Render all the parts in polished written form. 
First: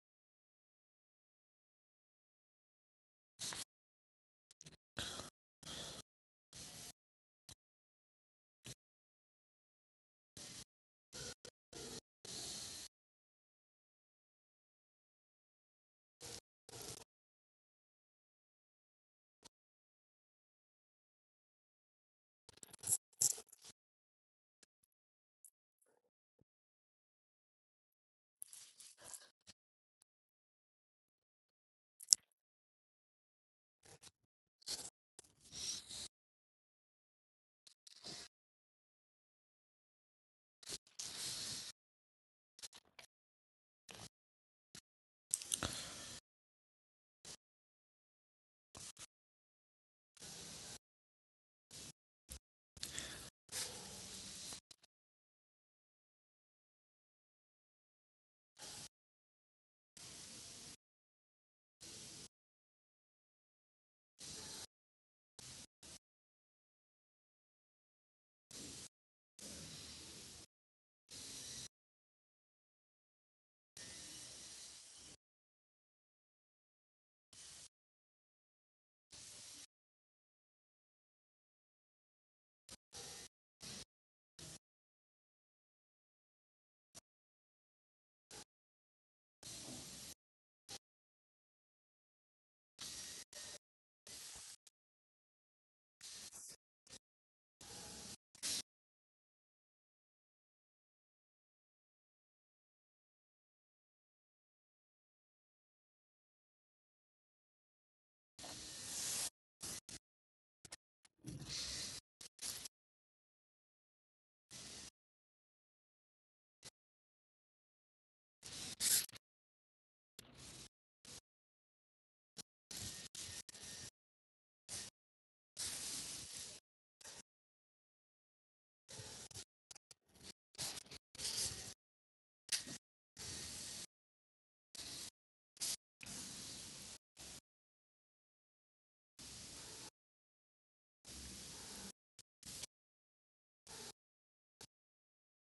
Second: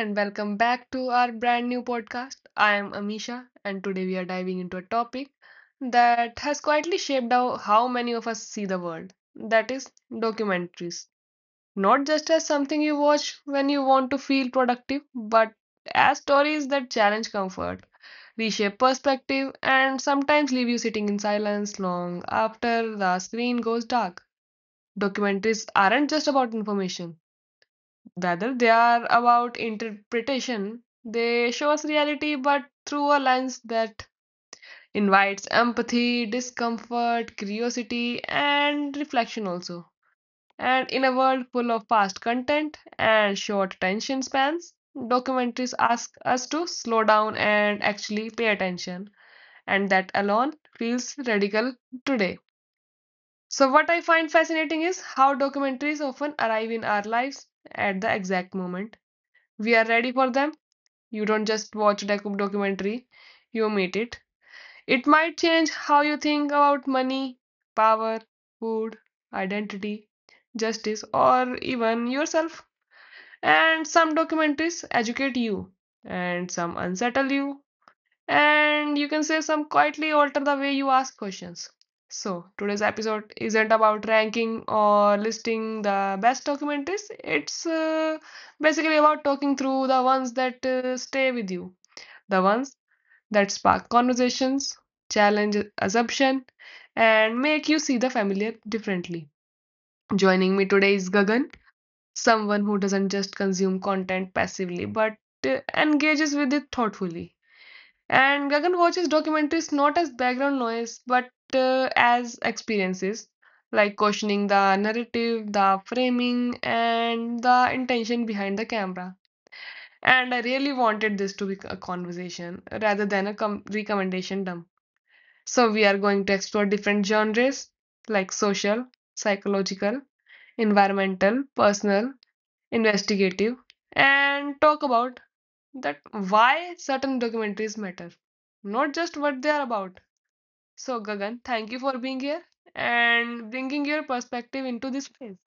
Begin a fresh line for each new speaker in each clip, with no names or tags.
and welcome back to our brand new podcast. I am Amisha, and today we are diving into a topic that has quietly shaped how many of us see the world, that is, documentaries. Not just as something you watch when you want to feel productive, but as stories that challenge comfort, reshape perspective, and sometimes leave you sitting in silence long after the screen goes dark. Documentaries aren't just about information. Rather, they are about interpretation. They show us reality, but through a lens that invites empathy, discomfort, curiosity, and reflection also. And in a world full of fast content and short attention spans, documentaries ask us to slow down and actually pay attention. And that alone feels radical today. So, what I find fascinating is how documentaries often arrive in our lives at the exact moment we are ready for them. You don't just watch, like, a documentary, you meet it. It might change how you think about money, power, food, identity, justice, or even yourself. And some documentaries educate you, and some unsettle you, and you can say some quietly alter the way you ask questions. So, today's episode isn't about ranking or listing the best documentaries. It's basically about talking through the ones that stay with you, the ones that spark conversations, challenge assumption, and make you see the familiar differently. Joining me today is Gagan, someone who doesn't just consume content passively but engages with it thoughtfully. And Gagan watches documentaries not as background noise but as experiences, like questioning the narrative, the framing, and the intention behind the camera. And I really wanted this to be a conversation rather than a recommendation dump. So, we are going to explore different genres like social, psychological, environmental, personal, investigative, and talk about that why certain documentaries matter, not just what they are about. So, Gagan, thank you for being here and bringing your perspective into this space.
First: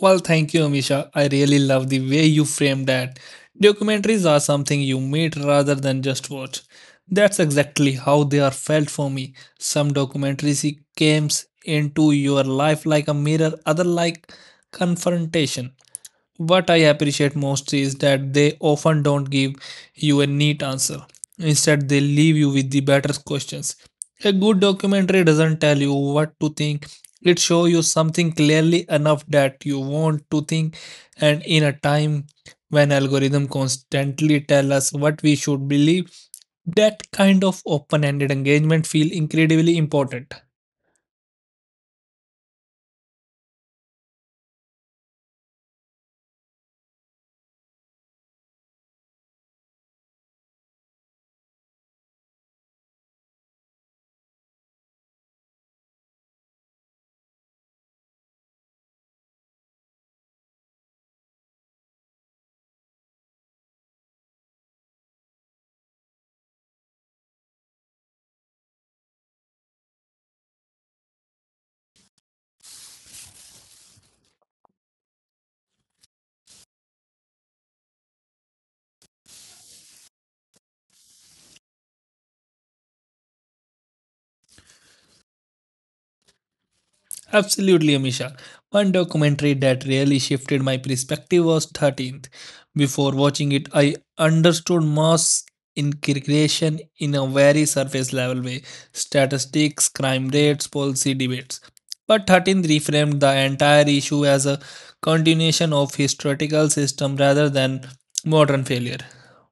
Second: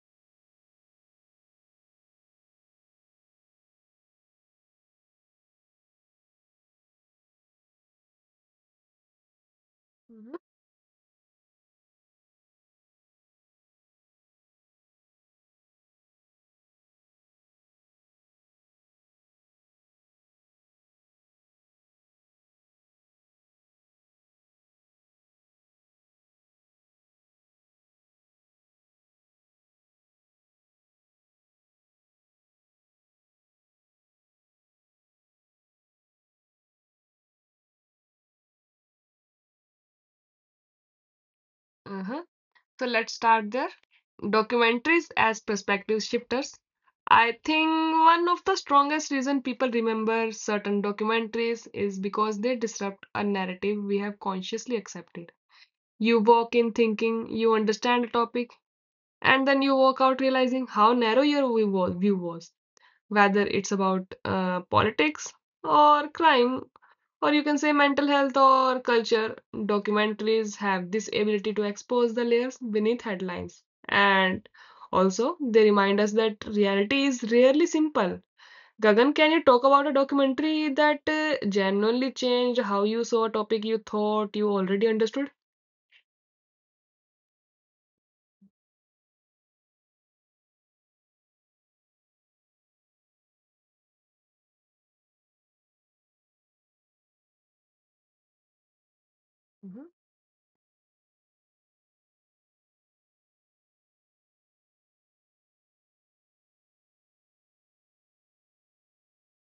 Well, thank you, Amisha. I really love the way you frame that. Documentaries are something you meet rather than just watch. That's exactly how they are felt for me. Some
Mhm.
documentaries it comes into your life like a mirror, other like confrontation. What I appreciate most is that they often don't give you a neat answer. Instead, they leave you with the better questions. A good documentary doesn't tell you what to think. It shows you something clearly enough that you want to think, and in a time when algorithms constantly tell us what we should believe, that kind of open-ended engagement feels incredibly important.
Uh-huh. So, let's start there. Documentaries as perspective shifters. I think one of the strongest reason people remember certain documentaries is because they disrupt a narrative we have consciously accepted. You walk in thinking you understand a topic, and then you walk out realizing how narrow your view was. Whether it's about politics or crime or you can say mental health or culture. Documentaries have this ability to expose the layers beneath headlines. And also, they remind us that reality is rarely simple. Gagan, can you talk about a documentary that genuinely changed how you saw a topic you thought you already understood?
Absolutely, Amisha. One documentary that really shifted my perspective was 13th. Before watching it, I understood mass integration in a very surface level way:
Mm-hmm.
statistics, crime rates, policy debates. But 13th reframed the entire issue as a continuation of historical system rather than modern failure.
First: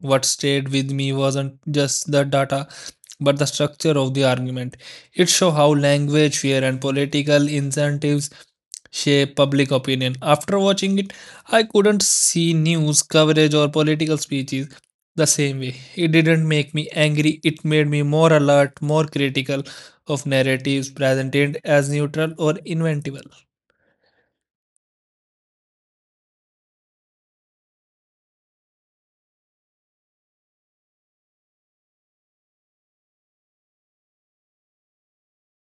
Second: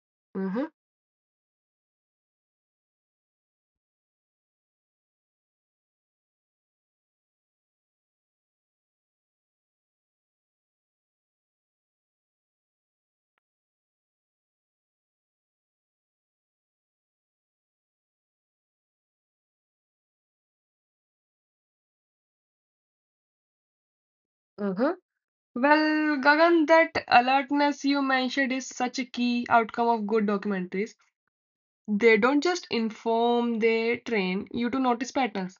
What
Mm-hmm.
stayed with me wasn't just the data, but the structure of the argument. It shows how language, fear, and political incentives shape public opinion. After watching it, I couldn't see news coverage or political speeches the same way. It didn't make me angry, it made me more alert, more critical of narratives presented as neutral or inventable.
Mm-hmm. Well, Gagan, that alertness you mentioned is such a key outcome of good documentaries. They don't just inform, they train you to notice patterns.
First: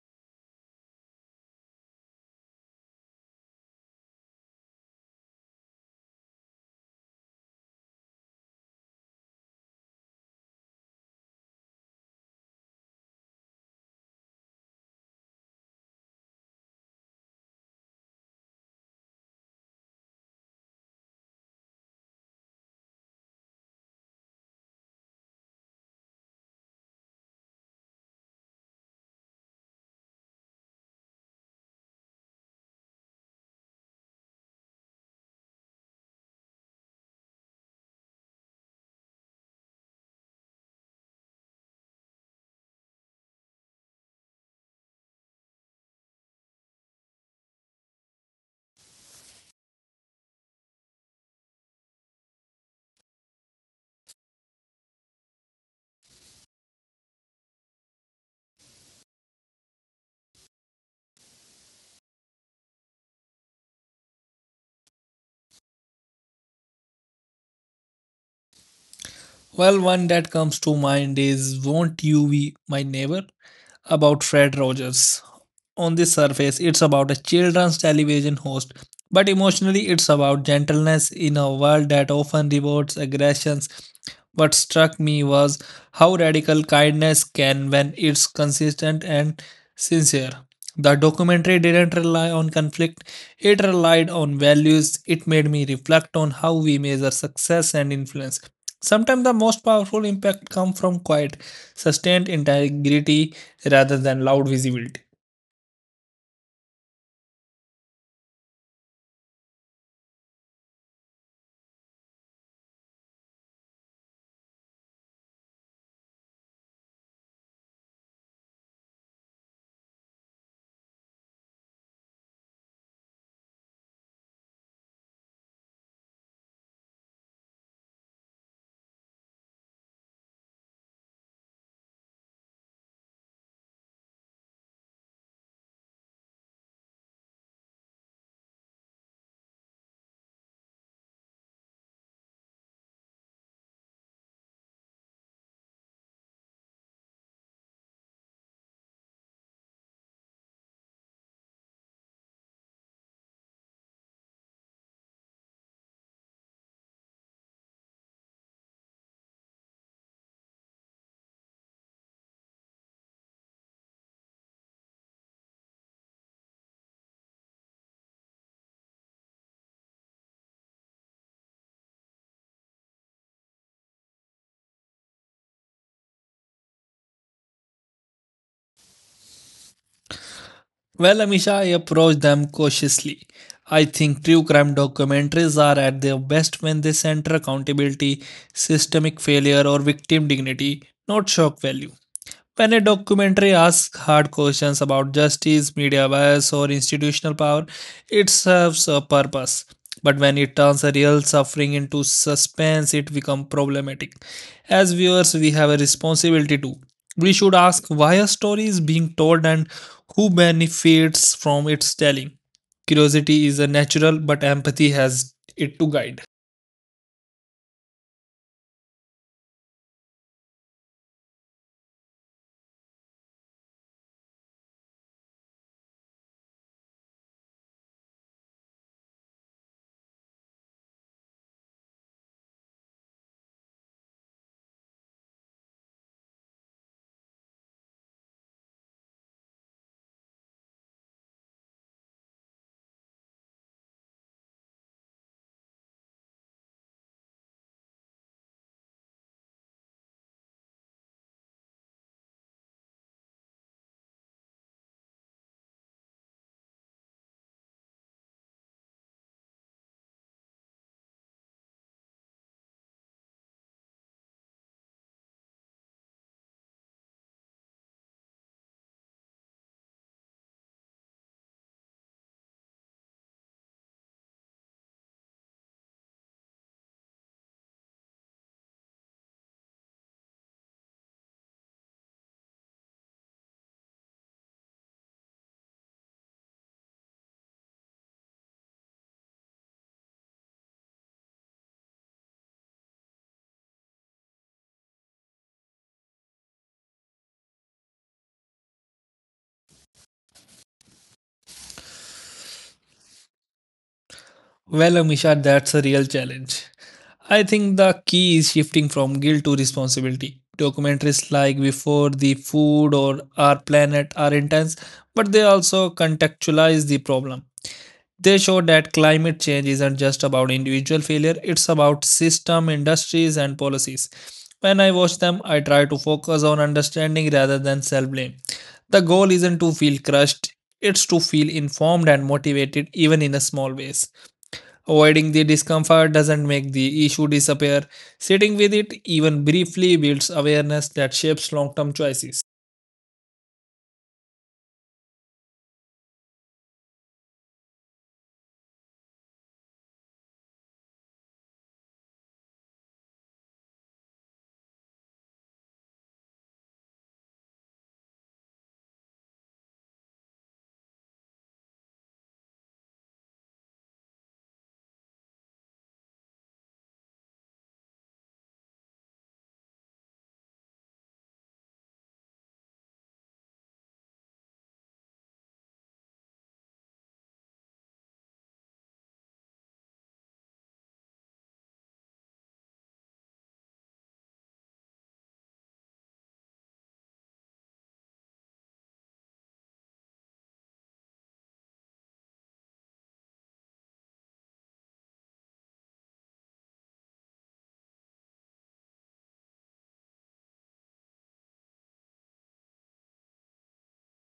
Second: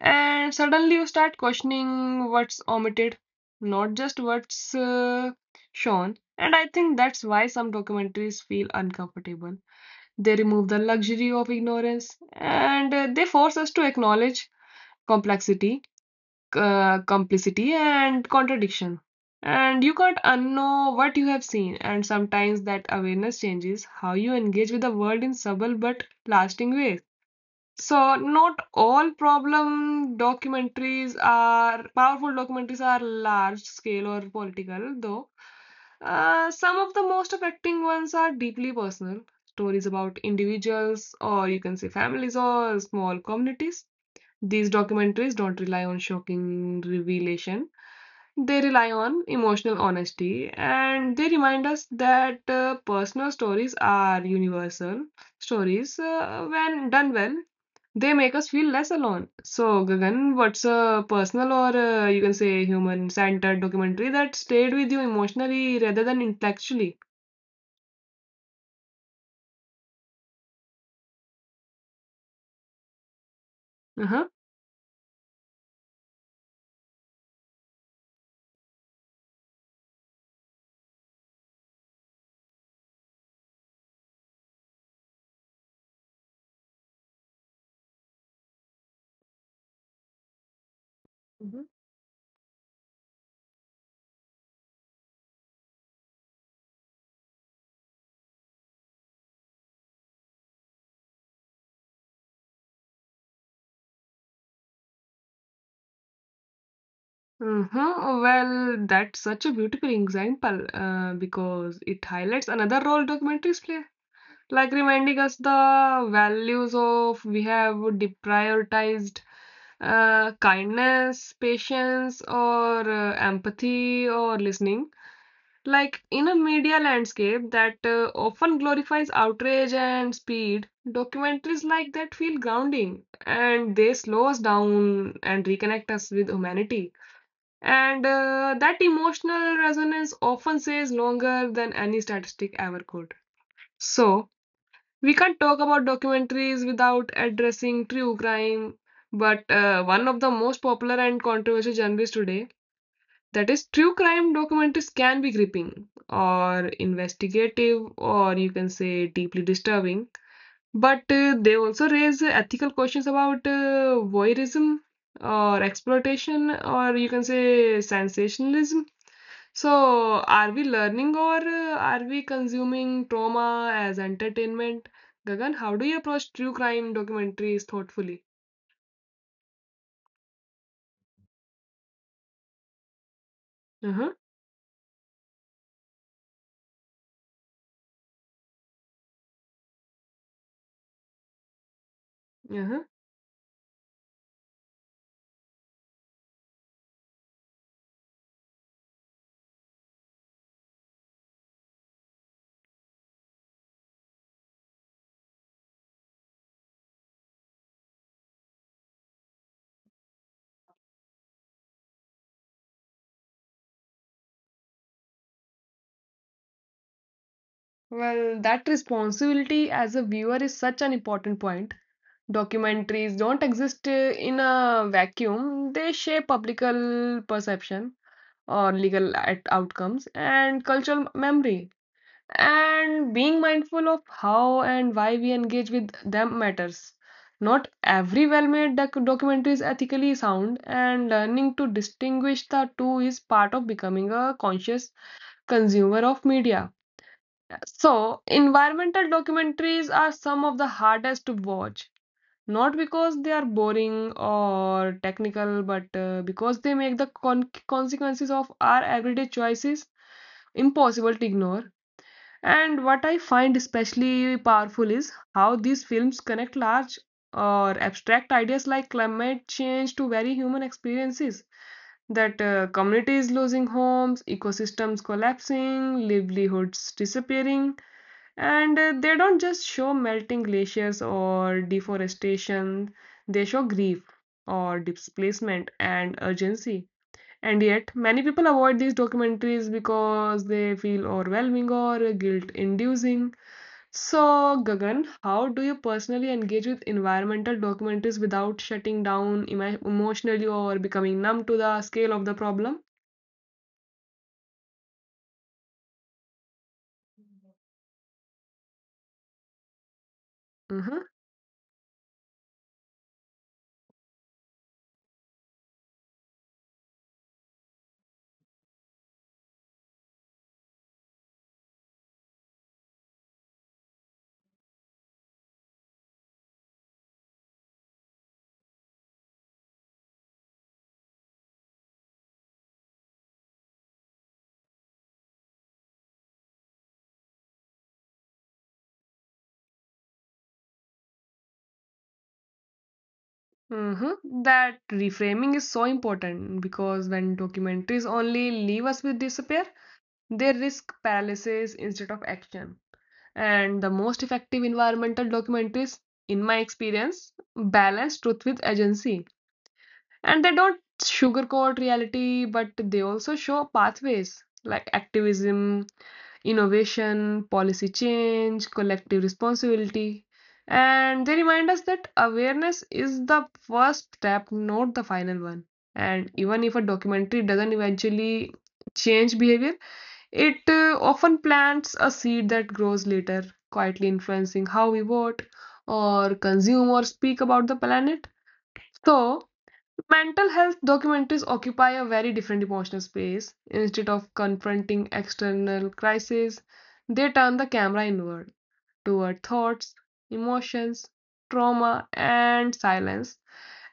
And suddenly you start questioning what's omitted, not just what's shown. And I think that's why some documentaries feel uncomfortable. They remove the luxury of ignorance and they force us to acknowledge complexity, complicity and contradiction. And you can't unknow what you have seen, and sometimes that awareness changes how you engage with the world in subtle but lasting ways. So, not all problem documentaries are powerful documentaries are large scale or political, though. Some of the most affecting ones are deeply personal stories about individuals, or you can say families or small communities. These documentaries don't rely on shocking revelation. They rely on emotional honesty, and they remind us that personal stories are universal stories. When done well, they make us feel less alone. So, Gagan, what's a personal or you can say human centered documentary that stayed with you emotionally rather than intellectually?
Well, one that comes to mind is Won't You Be My Neighbor? About
Uh
Fred Rogers. On the surface, it's about a children's television host, but emotionally, it's about gentleness in a world that often rewards aggressions. What struck me was how radical kindness can when it's consistent and sincere. The documentary
huh.
didn't rely on conflict, it relied on values. It made me reflect on how we measure success and influence. Sometimes the most powerful impact comes from quiet, sustained integrity rather than loud visibility.
Uh-huh. Well, that's such a beautiful example because it highlights another role documentaries play, like reminding us the values of we have deprioritized, kindness, patience, or empathy, or listening. Like in a media landscape that often glorifies outrage and speed, documentaries like that feel grounding, and they slow us down and reconnect us with humanity. And that emotional resonance often stays longer than any statistic ever could. So, we can't talk about documentaries without addressing true crime, but one of the most popular and controversial genres today, that is, true crime documentaries can be gripping or investigative or you can say deeply disturbing, but they also raise ethical questions about voyeurism or exploitation or you can say sensationalism. So, are we learning, or are we consuming trauma as entertainment? Gagan, how do you approach true crime documentaries thoughtfully?
Well, Amisha, I approach them cautiously. I think
Uh-huh,
true crime documentaries are at their best when they center accountability, systemic failure, or victim dignity, not shock value. When a
uh-huh.
documentary asks hard questions about justice, media bias, or institutional power, it serves a purpose. But when it turns real suffering into suspense, it becomes problematic. As viewers, we have a responsibility to. We should ask why a story is being told and who benefits from its telling. Curiosity is a natural, but empathy has it to guide.
Well, that responsibility as a viewer is such an important point. Documentaries don't exist in a vacuum, they shape public perception or outcomes and cultural memory. And being mindful of how and why we engage with them matters. Not every well made documentary is ethically sound, and learning to distinguish the two is part of becoming a conscious consumer of media. So, environmental documentaries are some of the hardest to watch. Not because they are boring or technical, but because they make the consequences of our everyday choices impossible to ignore. And what I find especially powerful is how these films connect large or abstract ideas like climate change to very human experiences, that communities losing homes, ecosystems collapsing, livelihoods disappearing, and they don't just show melting glaciers or deforestation, they show grief or displacement and urgency. And yet, many people avoid these documentaries because they feel overwhelming or guilt inducing. So, Gagan, how do you personally engage with environmental documentaries without shutting down emotionally or becoming numb to the scale of the problem?
Well, Amisha, that's a real challenge. I think the key is shifting from guilt to responsibility. Documentaries
Mm-hmm.
like Before the Food or Our Planet are intense, but they also contextualize the problem. They show that climate change isn't just about individual failure, it's about system, industries, and policies. When I watch them, I try to focus on understanding rather than self blame. The goal isn't to feel crushed, it's to feel informed and motivated, even in a small ways. Avoiding the discomfort doesn't make the issue disappear. Sitting with it, even briefly, builds awareness that shapes long term choices.
Mm-hmm. That reframing is so important because when documentaries only leave us with despair, they risk paralysis instead of action. And the most effective environmental documentaries, in my experience, balance truth with agency. And they don't sugarcoat reality, but they also show pathways like activism, innovation, policy change, collective responsibility. And they remind us that awareness is the first step, not the final one. And even if a documentary doesn't eventually change behavior, it often plants a seed that grows later, quietly influencing how we vote or consume or speak about the planet. So, mental health documentaries occupy a very different emotional space. Instead of confronting external crises, they turn the camera inward toward thoughts, emotions, trauma, and silence.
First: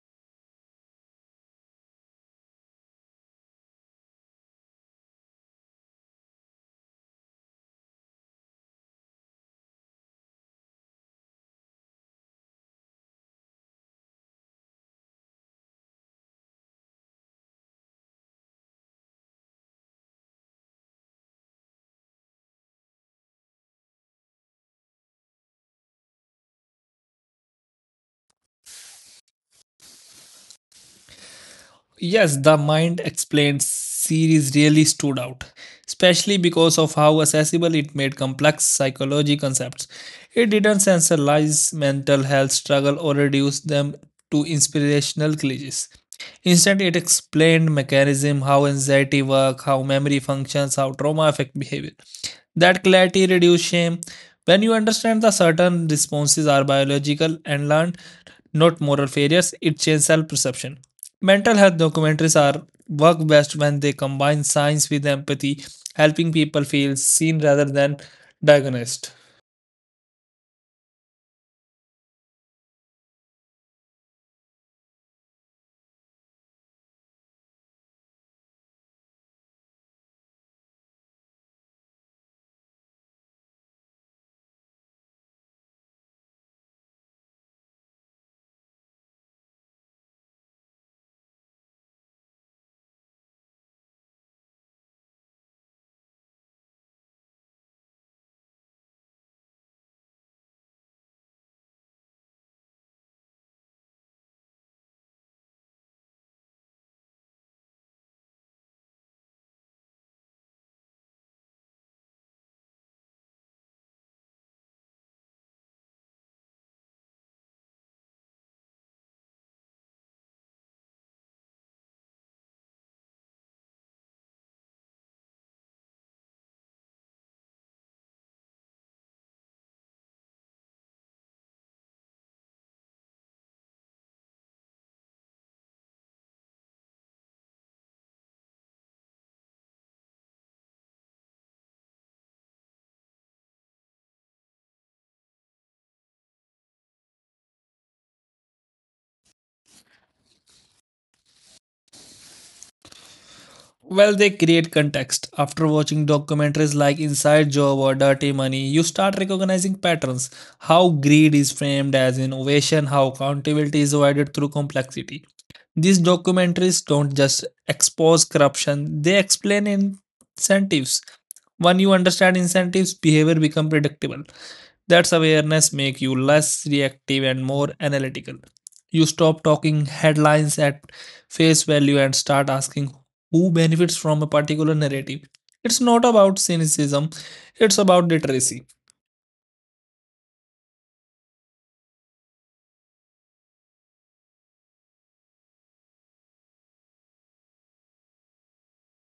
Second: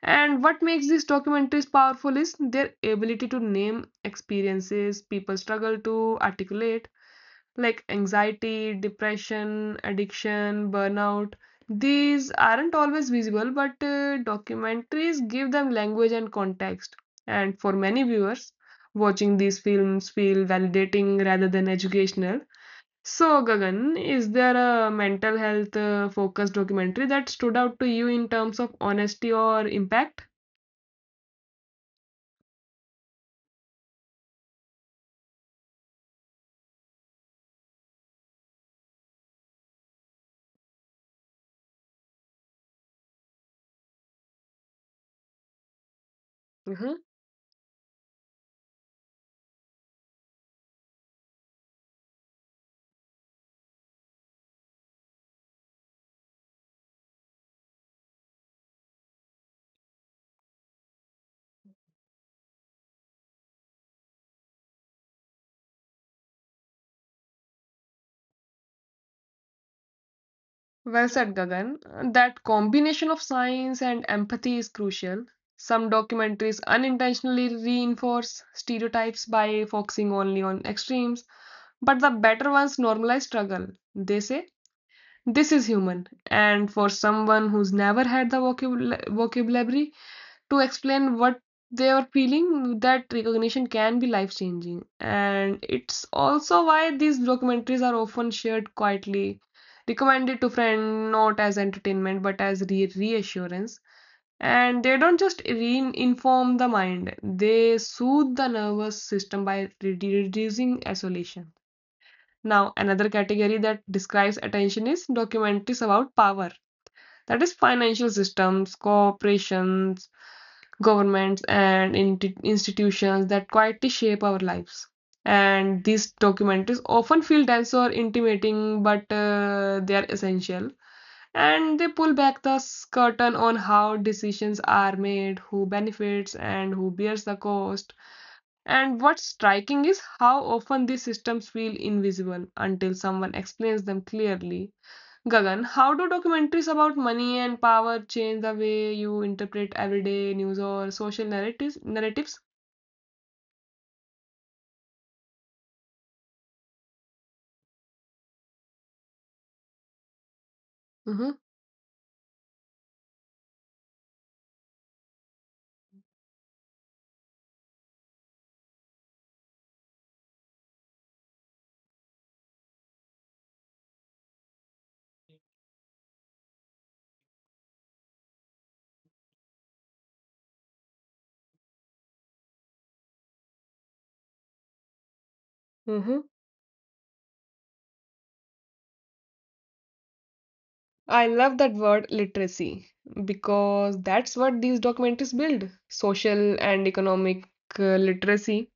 And what makes these documentaries powerful is their ability to name experiences people struggle to articulate, like anxiety, depression, addiction, burnout. These aren't always visible, but documentaries give them language and context. And for many viewers, watching these films feel validating rather than educational. So, Gagan, is there a mental health focused documentary that stood out to you in terms of honesty or impact?
Yes, the Mind Explained series really stood out, especially because of how accessible it made complex psychology concepts. It didn't sensationalize mental health struggle or reduce them to inspirational cliches. Instead, it explained mechanism: how anxiety works, how memory functions, how trauma affects behavior. That clarity reduces shame. When you understand that certain responses are biological and learned, not moral failures, it changes self perception. Mental health documentaries are work best when they combine science with empathy, helping people feel seen rather than diagnosed.
Well said, Gagan. That combination of science and empathy is crucial. Some documentaries unintentionally reinforce stereotypes by focusing only on extremes, but the better ones normalize struggle. They say, "This is human." And for someone who's never had the vocabulary to explain what they were feeling, that recognition can be life changing. And it's also why these documentaries are often shared quietly, recommended to friends not as entertainment but as reassurance. And they don't just re-inform the mind, they soothe the nervous system by reducing isolation. Now another category that describes attention is documentaries about power, that is, financial systems, corporations, governments, and institutions that quietly shape our lives. And these documentaries often feel dense or intimating, but they are essential. And they pull back the curtain on how decisions are made, who benefits, and who bears the cost. And what's striking is how often these systems feel invisible until someone explains them clearly. Gagan, how do documentaries about money and power change the way you interpret everyday news or social narratives? Narratives.
Well, they create context. After watching documentaries like Inside Job or Dirty Money, you start recognizing patterns. How greed is
Hmm.
framed as innovation, how accountability is avoided through complexity. These documentaries don't just expose corruption, they explain incentives. When you understand incentives, behavior becomes predictable. That's awareness make you less reactive and more analytical. You stop talking headlines at face value and start asking who benefits from a particular narrative. It's not about
Hmm.
cynicism, it's about literacy.
I love that word literacy, because that's what these documentaries build: social and economic, literacy.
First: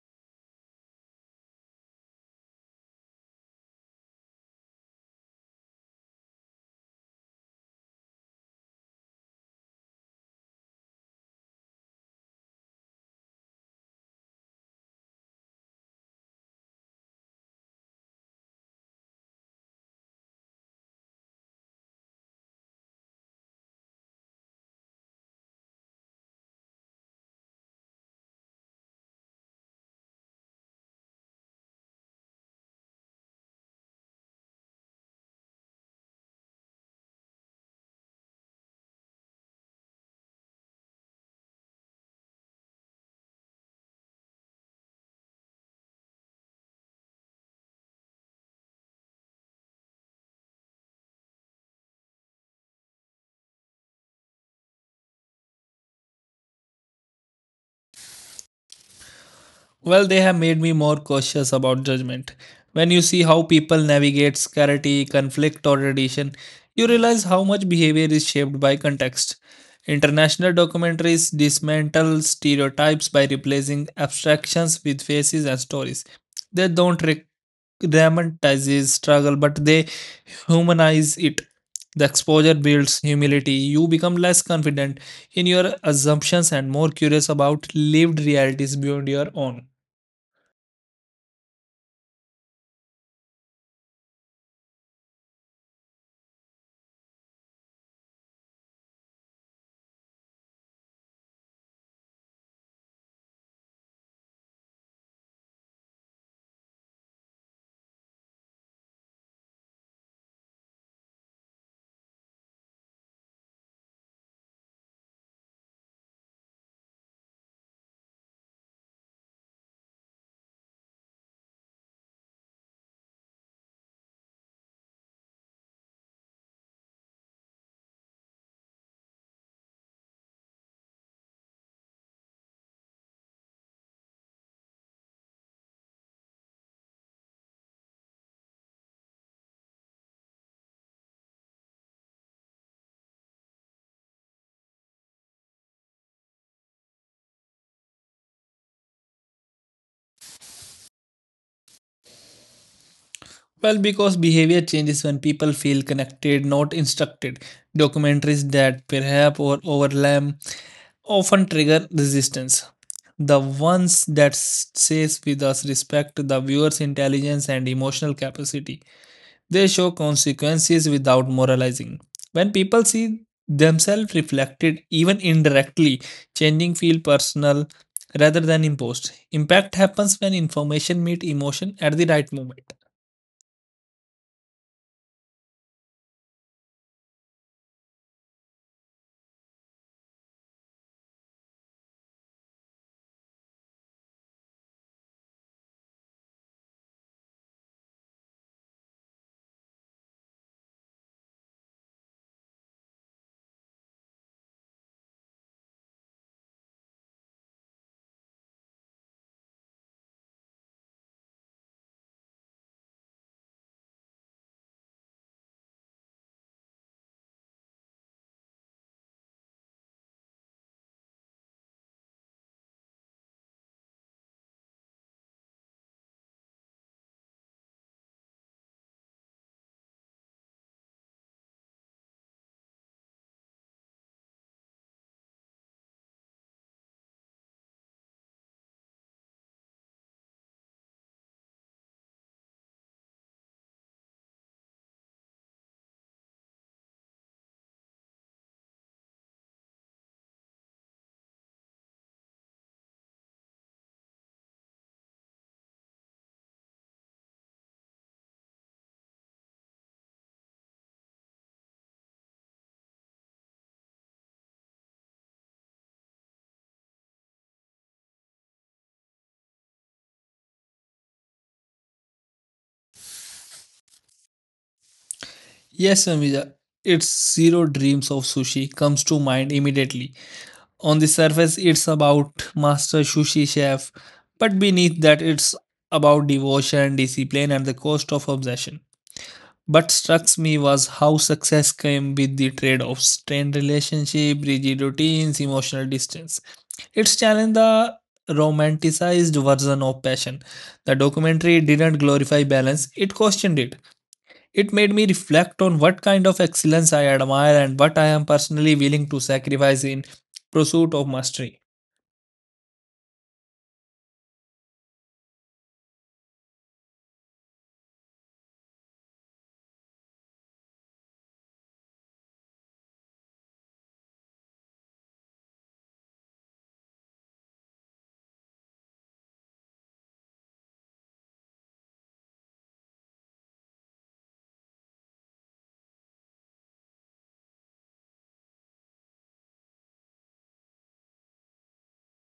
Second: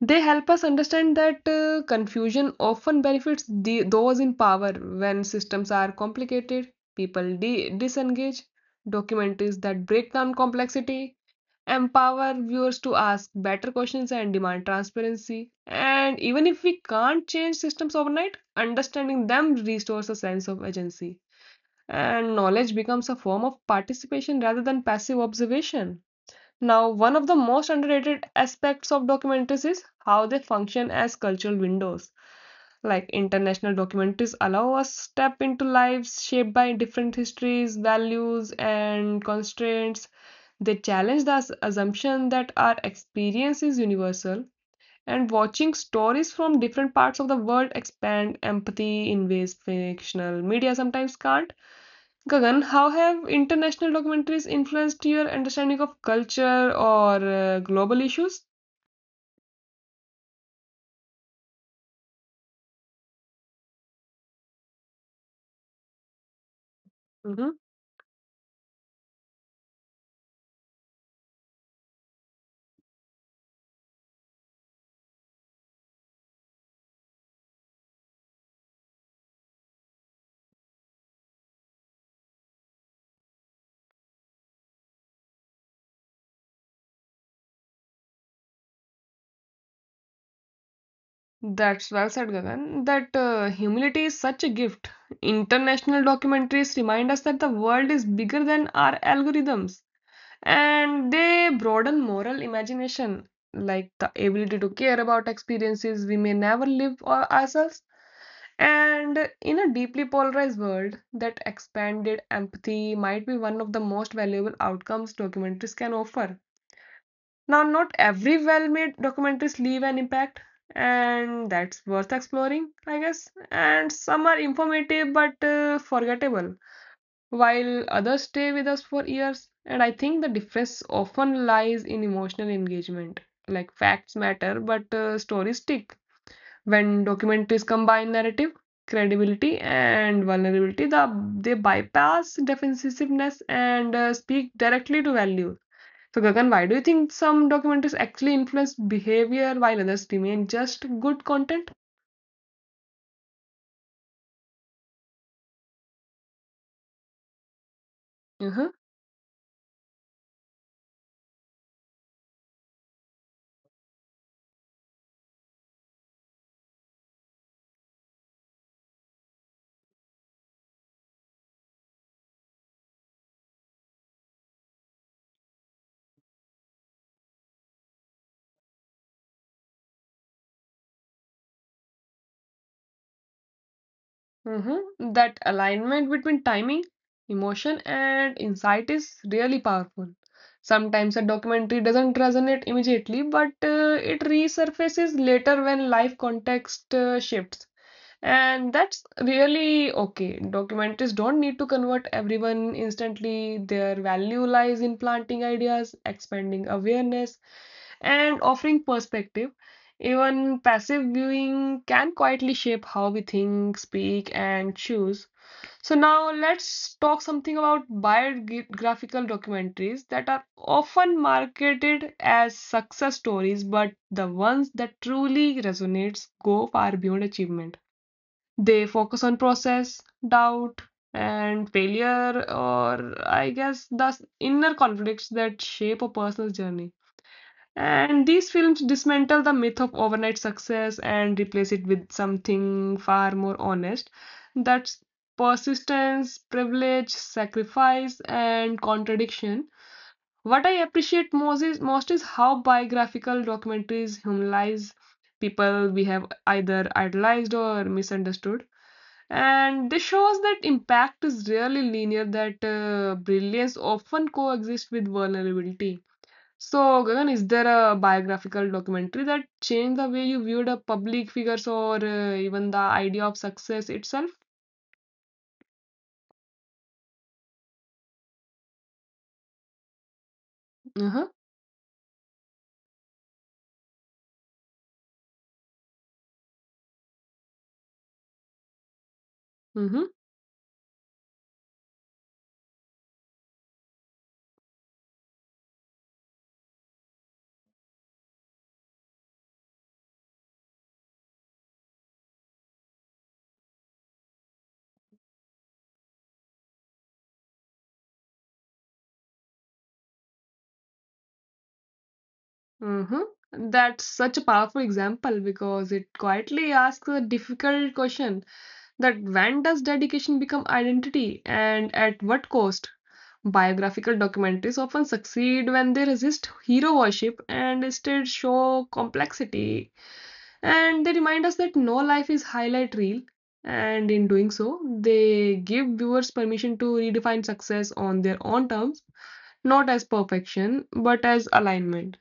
They help us understand that confusion often benefits the, those in power. When systems are complicated, people disengage. Documentaries that break down complexity empower viewers to ask better questions and demand transparency. And even if we can't change systems overnight, understanding them restores a sense of agency. And knowledge becomes a form of participation rather than passive observation. Now, one of the most underrated aspects of documentaries is how they function as cultural windows. Like international documentaries allow us to step into lives shaped by different histories, values, and constraints. They challenge the assumption that our experience is universal, and watching stories from different parts of the world expand empathy in ways fictional media sometimes can't. Gagan, how have international documentaries influenced your understanding of culture or global issues?
Well, they have made me more cautious about judgment. When you see how people navigate scarcity, conflict, or tradition, you realize how
Hmm.
much behavior is shaped by context. International documentaries dismantle stereotypes by replacing abstractions with faces and stories. They don't dramatize struggle, but they humanize it. The exposure builds humility. You become less confident in your assumptions and more curious about lived realities beyond your own.
That's well said, Gagan. That humility is such a gift. International documentaries remind us that the world is bigger than our algorithms. And they broaden moral imagination, like the ability to care about experiences we may never live ourselves. And in a deeply polarized world, that expanded empathy might be one of the most valuable outcomes documentaries can offer. Now, not every well-made documentaries leave an impact, and that's worth exploring, I guess. And some are informative but forgettable, while others stay with us for years. And I think the difference often lies in emotional engagement. Like, facts matter, but stories stick. When documentaries combine narrative, credibility, and vulnerability, they bypass defensiveness and speak directly to values. So, Gagan, why do you think some documentaries actually influence behavior while others remain just good content?
Well, because behavior changes when people feel connected, not instructed.
Uh
Documentaries
huh.
that perhaps or overlap often trigger resistance. The ones that says with us respect the viewer's intelligence and emotional capacity. They show consequences without moralizing. When people see themselves reflected, even indirectly, changing feel personal rather than imposed. Impact happens when information meet emotion at the right moment.
Mhm. That alignment between timing, emotion, and insight is really powerful. Sometimes a documentary doesn't resonate immediately, but it resurfaces later when life context shifts. And that's really okay. Documentaries don't need to convert everyone instantly. Their value lies in planting ideas, expanding awareness, and offering perspective. Even passive viewing can quietly shape how we think, speak, and choose. So, now let's talk something about biographical documentaries that are often marketed as success stories, but the ones that truly resonates go far beyond achievement. They focus on process, doubt, and failure, or I guess the inner conflicts that shape a personal journey. And these films dismantle the myth of overnight success and replace it with something far more honest. That's persistence, privilege, sacrifice, and contradiction. What I appreciate most is how biographical documentaries humanize people we have either idolized or misunderstood. And this shows that impact is really linear, that brilliance often coexists with vulnerability. So, Gagan, is there a biographical documentary that changed the way you viewed a public figures or even the idea of success itself?
Yes, Amija. Its zero dreams of sushi comes to mind immediately. On the
Uh-huh.
surface, it's about master sushi chef, but beneath that, it's about devotion, discipline, and the cost of obsession. What
Mm-hmm.
struck me was how success came with the trade of strained relationship, rigid routines, emotional distance. It's challenged the romanticized version of passion. The documentary didn't glorify balance; it questioned it. It made me reflect on what kind of excellence I admire and what I am personally willing to sacrifice in pursuit of mastery.
Hmm. That's such a powerful example because it quietly asks a difficult question, that when does dedication become identity and at what cost? Biographical documentaries often succeed when they resist hero worship and instead show complexity. And they remind us that no life is highlight reel. And in doing so, they give viewers permission to redefine success on their own terms, not as perfection, but as alignment.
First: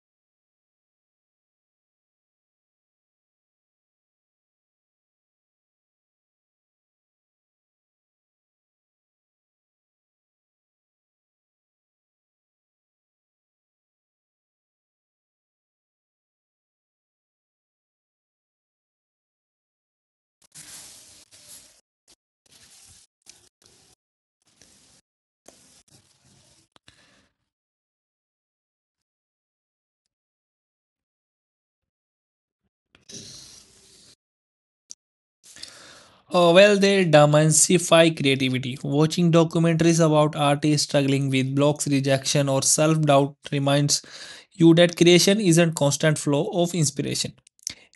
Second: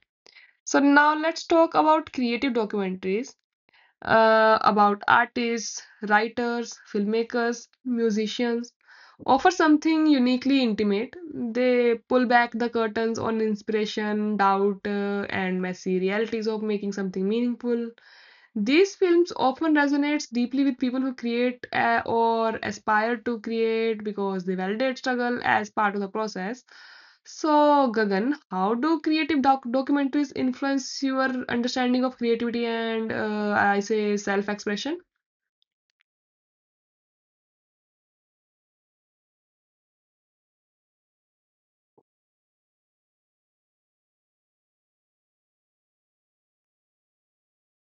So now let's talk about creative documentaries, about artists, writers, filmmakers, musicians. Offer something uniquely intimate. They pull back the curtains on inspiration, doubt, and messy realities of making something meaningful. These films often resonates deeply with people who create or aspire to create because they validate struggle as part of the process. So, Gagan, how do creative documentaries influence your understanding of creativity and I say self-expression?
Oh, well, they demystify creativity. Watching documentaries about artists struggling with blocks, rejection, or self doubt reminds you that creation isn't constant flow of inspiration.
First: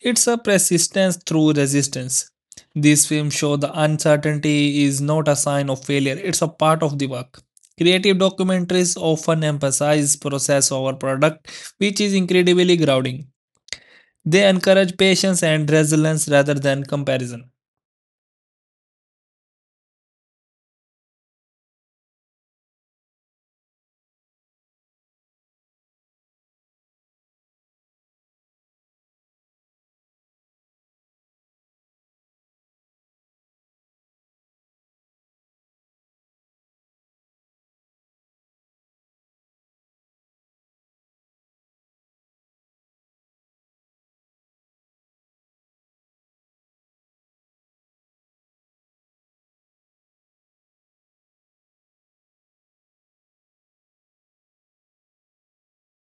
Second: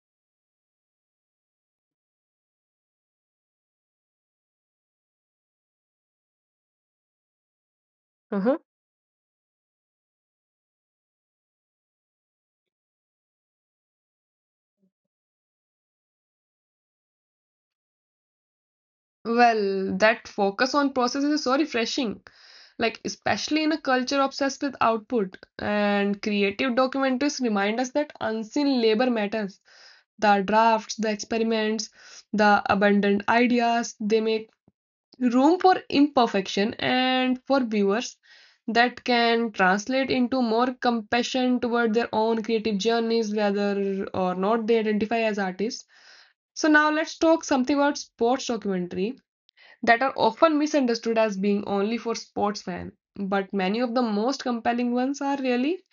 It's a persistence through resistance. This film shows the uncertainty is not a sign of failure, it's a part of the work. Creative
Uh-huh.
documentaries often emphasize process over product, which is incredibly grounding. They encourage patience and resilience rather than comparison.
Well, that focus on processes is so refreshing. Like, especially in a culture obsessed with output, and creative documentaries remind us that unseen labor matters. The drafts, the experiments, the abundant ideas, they make room for imperfection, and for viewers that can translate into more compassion toward their own creative journeys, whether or not they identify as artists. So, now let's talk something about sports documentary that are often misunderstood as being only for sports fans, but many of the most compelling ones are really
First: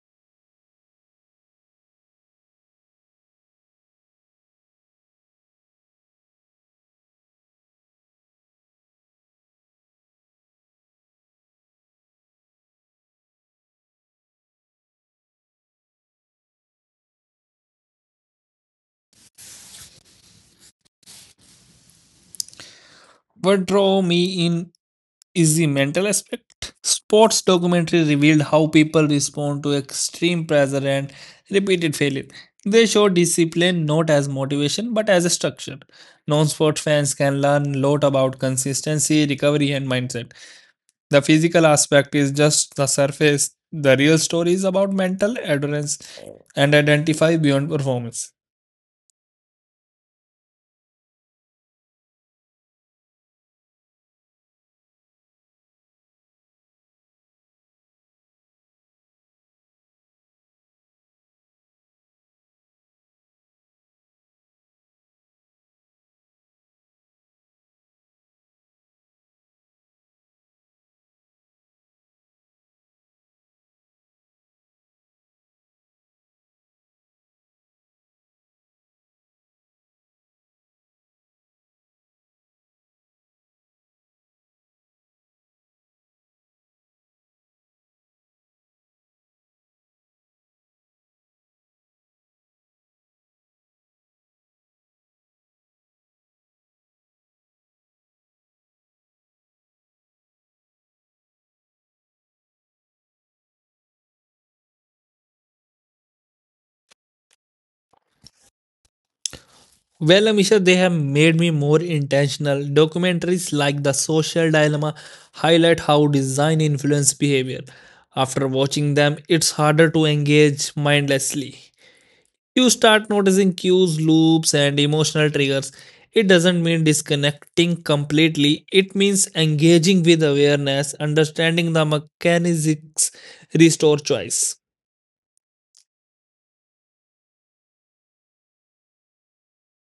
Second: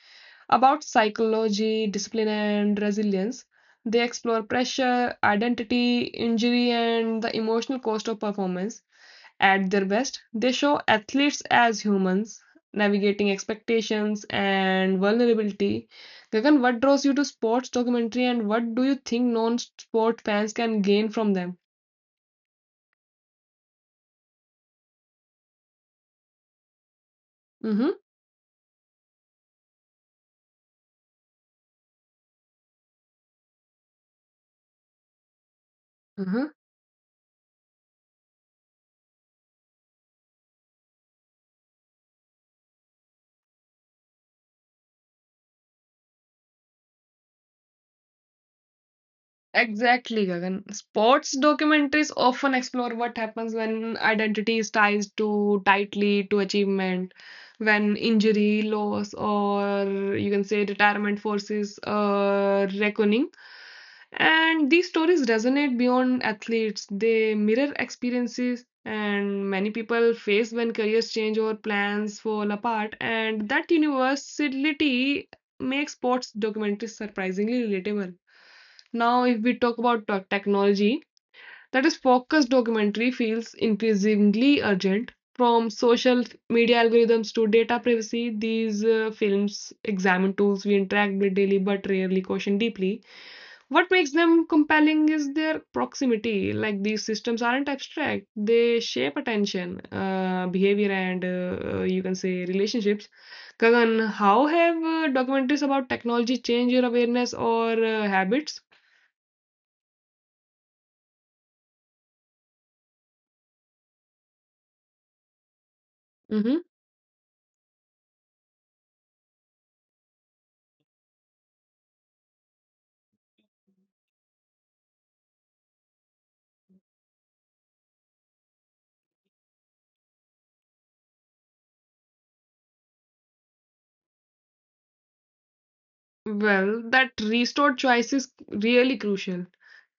about psychology, discipline, and resilience. They explore pressure, identity, injury, and the emotional cost of performance. At their best, they show athletes as humans, navigating expectations and vulnerability. Gagan, what draws you to sports documentary, and what do you think non-sport fans can gain from them?
What drew me in is the mental aspect. Sports
Mm-hmm.
documentary revealed how people respond to extreme pressure and repeated failure. They show discipline not as motivation but as a structure. Non-sport fans can learn a lot about consistency, recovery, and mindset. The physical aspect is just the surface. The real story is about mental endurance and identify beyond performance.
Exactly, Gagan. Sports documentaries often explore what happens when identity is tied too tightly to achievement, when injury, loss, or you can say retirement forces a reckoning. And these stories resonate beyond athletes. They mirror experiences and many people face when careers change or plans fall apart. And that universality makes sports documentaries surprisingly relatable. Now, if we talk about technology, that is focused documentary feels increasingly urgent. From social media algorithms to data privacy, these films examine tools we interact with daily but rarely question deeply. What makes them compelling is their proximity. Like, these systems aren't abstract, they shape attention, behavior, and you can say relationships. Kagan, how have documentaries about technology changed your awareness or habits?
Well, Amisha, they have made me more intentional. Documentaries like The Social Dilemma highlight how design influence behavior. After watching them, it's harder to engage mindlessly. You start noticing cues, loops, and emotional triggers. It doesn't mean disconnecting completely, it means engaging with awareness, understanding the mechanics, restore choice.
Well, that restored choice is really crucial.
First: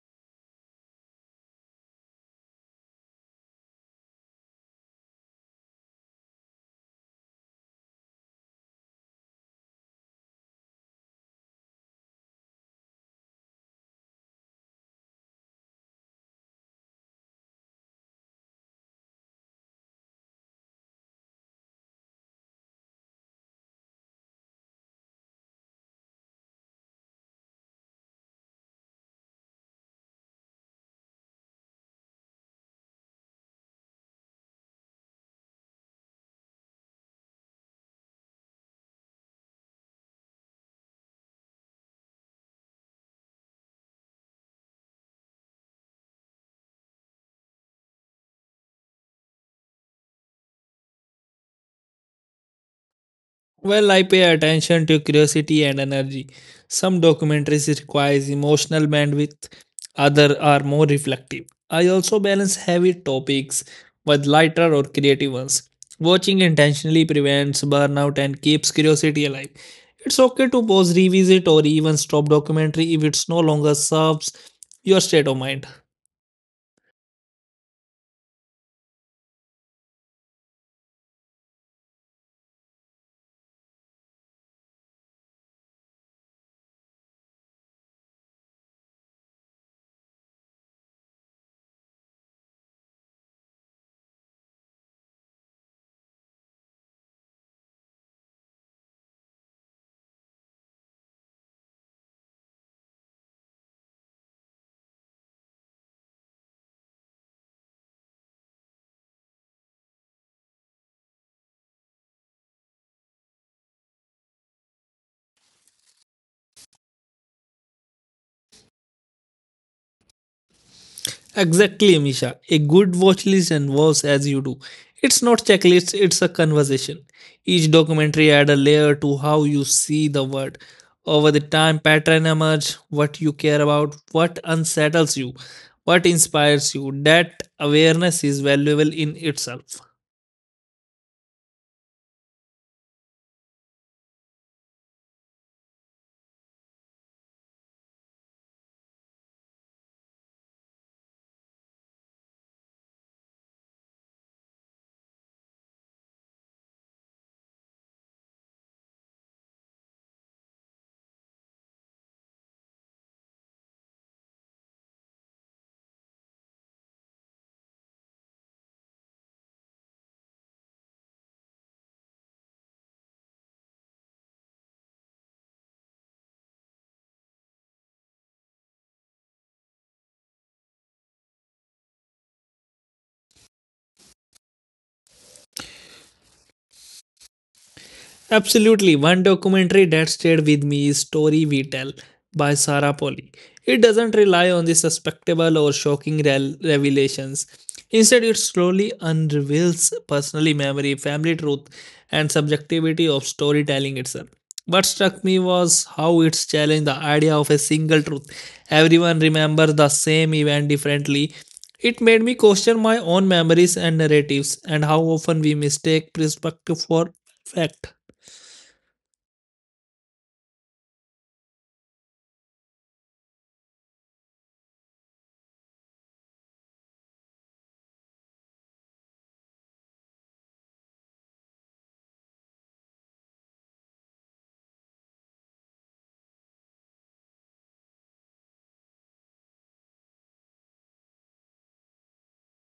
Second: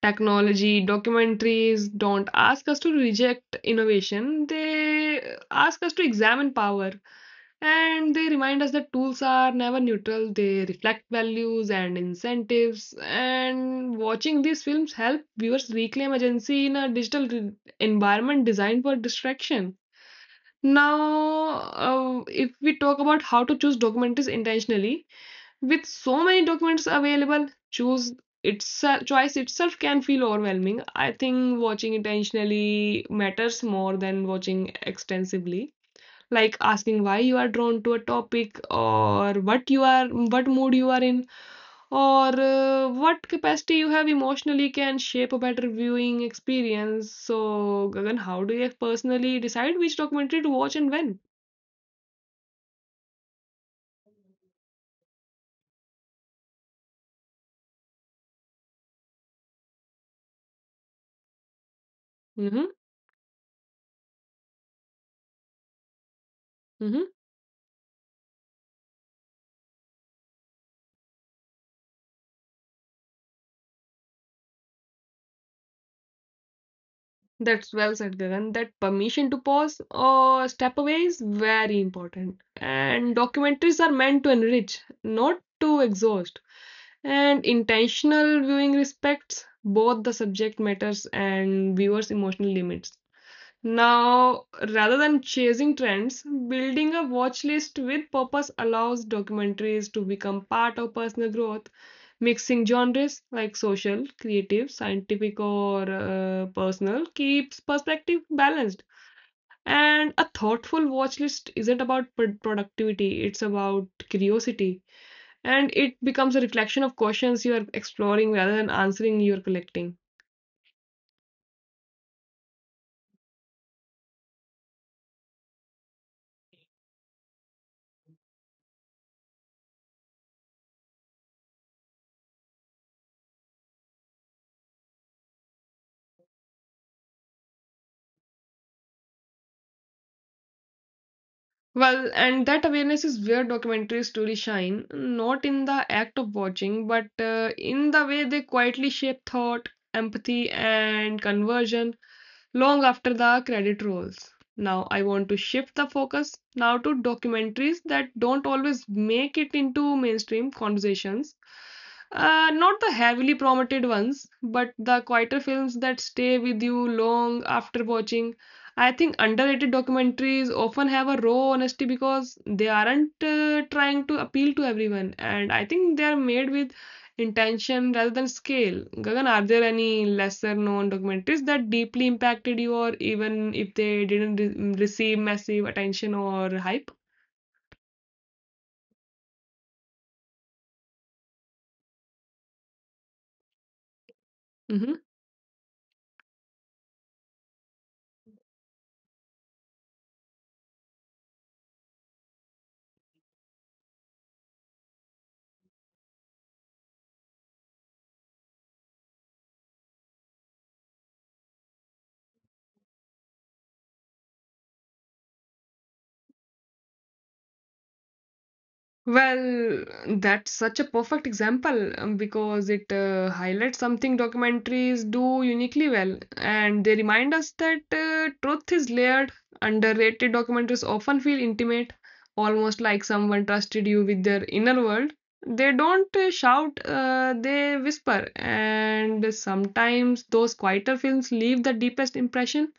Technology, documentaries don't ask us to reject innovation, they ask us to examine power. And they remind us that tools are never neutral, they reflect values and incentives. And watching these films help viewers reclaim agency in a digital environment designed for distraction. Now, if we talk about how to choose documentaries intentionally, with so many documents available, choose itself choice itself can feel overwhelming. I think watching intentionally matters more than watching extensively. Like, asking why you are drawn to a topic, or what mood you are in, or what capacity you have emotionally can shape a better viewing experience. So, Gagan, how do you personally decide which documentary to watch and when?
Well, I pay attention to curiosity and energy. Some documentaries requires emotional bandwidth, other are more reflective. I also balance
Mm-hmm.
heavy topics with lighter or creative ones. Watching
Mm-hmm.
intentionally prevents burnout and keeps curiosity alive. It's okay to pause, revisit, or even stop documentary if it's no longer serves your state of mind.
That's well said, Gagan. That permission to pause or step away is very important. And documentaries are meant to enrich, not to exhaust. And intentional viewing respects both the subject matters and viewers' emotional limits. Now, rather than chasing trends, building a watch list with purpose allows documentaries to become part of personal growth. Mixing genres like social, creative, scientific, or personal keeps perspective balanced. And a thoughtful watch list isn't about productivity, it's about curiosity. And it becomes a reflection of questions you are exploring rather than answering you're collecting.
Exactly, Misha. A good watch list involves as you do. It's not checklist, it's a conversation. Each documentary add a layer to how you see the world. Over the time pattern emerge, what you care about, what unsettles you, what inspires you. That awareness is valuable in itself.
Well, and that awareness is where documentaries truly shine, not in the act of watching, but in the way they quietly shape thought, empathy, and conversion long after the credit rolls. Now, I want to shift the focus now to documentaries that don't always make it into mainstream conversations. Not the heavily promoted ones, but the quieter films that stay with you long after watching. I think underrated documentaries often have a raw honesty because they aren't trying to appeal to everyone, and I think they are made with intention rather than scale. Gagan, are there any lesser known documentaries that deeply impacted you, or even if they didn't receive massive attention or hype?
Absolutely. One documentary that stayed with me is Story We Tell by Sarah Polley. It doesn't rely on the
Mm-hmm.
suspectable or shocking revelations. Instead, it slowly unreveals personal memory, family truth, and subjectivity of storytelling itself. What struck me was how it's challenged the idea of a single truth. Everyone remembers the same event differently. It made me question my own memories and narratives and how often we mistake perspective for fact.
Well, that's such a perfect example because it highlights something documentaries do uniquely well, and they remind us that truth is layered. Underrated documentaries often feel intimate, almost like someone trusted you with their inner world. They don't shout, they whisper, and sometimes those quieter films leave the deepest impression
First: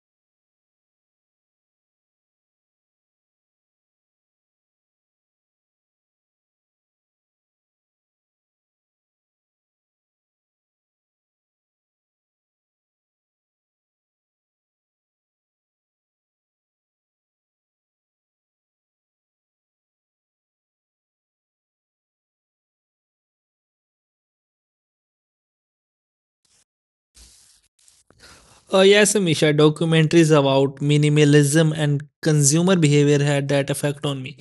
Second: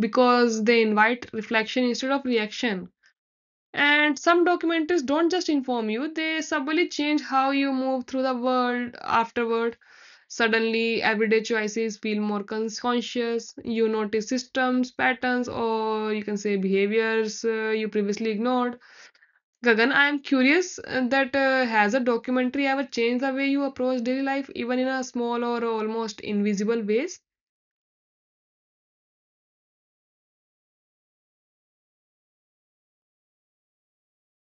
because they invite reflection instead of reaction. And some documentaries don't just inform you, they subtly change how you move through the world afterward. Suddenly, everyday choices feel more conscious. You notice systems, patterns, or you can say behaviors you previously ignored. Gagan, I am curious that has a documentary ever changed the way you approach daily life, even in a small or almost invisible ways?
Yes, Misha. Documentaries about minimalism and consumer behavior had that effect on me.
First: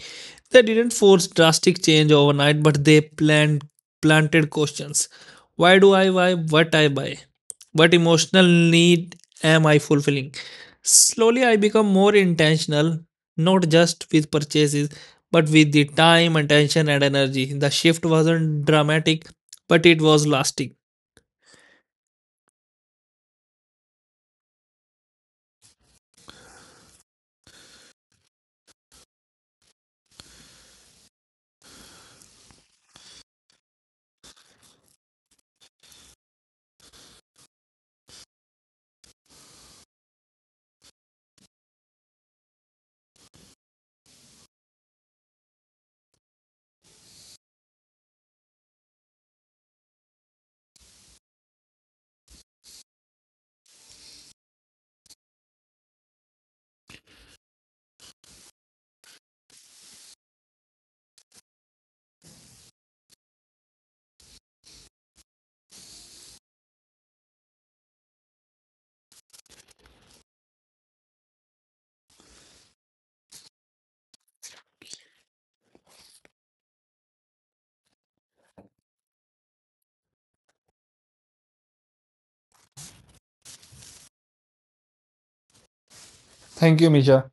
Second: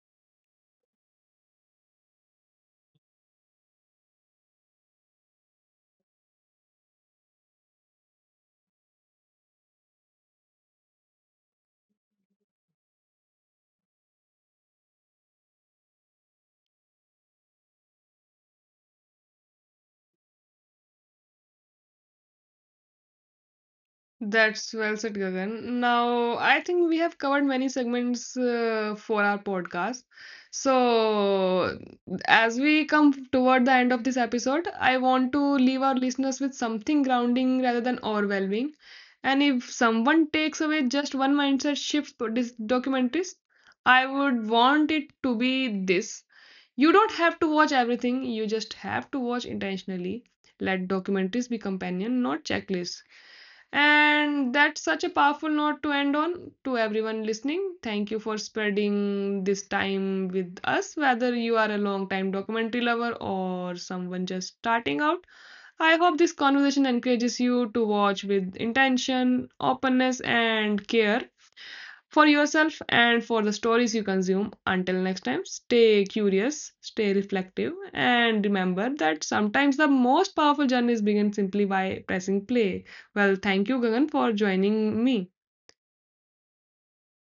They didn't force drastic change overnight, but they planted questions. Why do I buy? What emotional need am I fulfilling? Slowly, I become more intentional, not just with purchases, but with the time, attention, and energy. The shift wasn't dramatic, but it was lasting.
That's well said, Gagan. Now, I think we have covered many segments for our podcast. So, as we come toward the end of this episode, I want to leave our listeners with something grounding rather than overwhelming. And if someone takes away just one mindset shift for this documentaries, I would want it to be this. You don't have to watch everything, you just have to watch intentionally. Let documentaries be companion, not checklists, and that's such a powerful note to end on to everyone listening. Thank you for spreading this time with us, whether you are a long time documentary lover or someone just starting out. I hope this conversation encourages you to watch with intention, openness, and care for yourself and for the stories you consume. Until next time, stay curious, stay reflective, and remember that sometimes the most powerful journeys begin simply by pressing play. Well, thank you, Gagan, for joining me.
Thank you, Misha.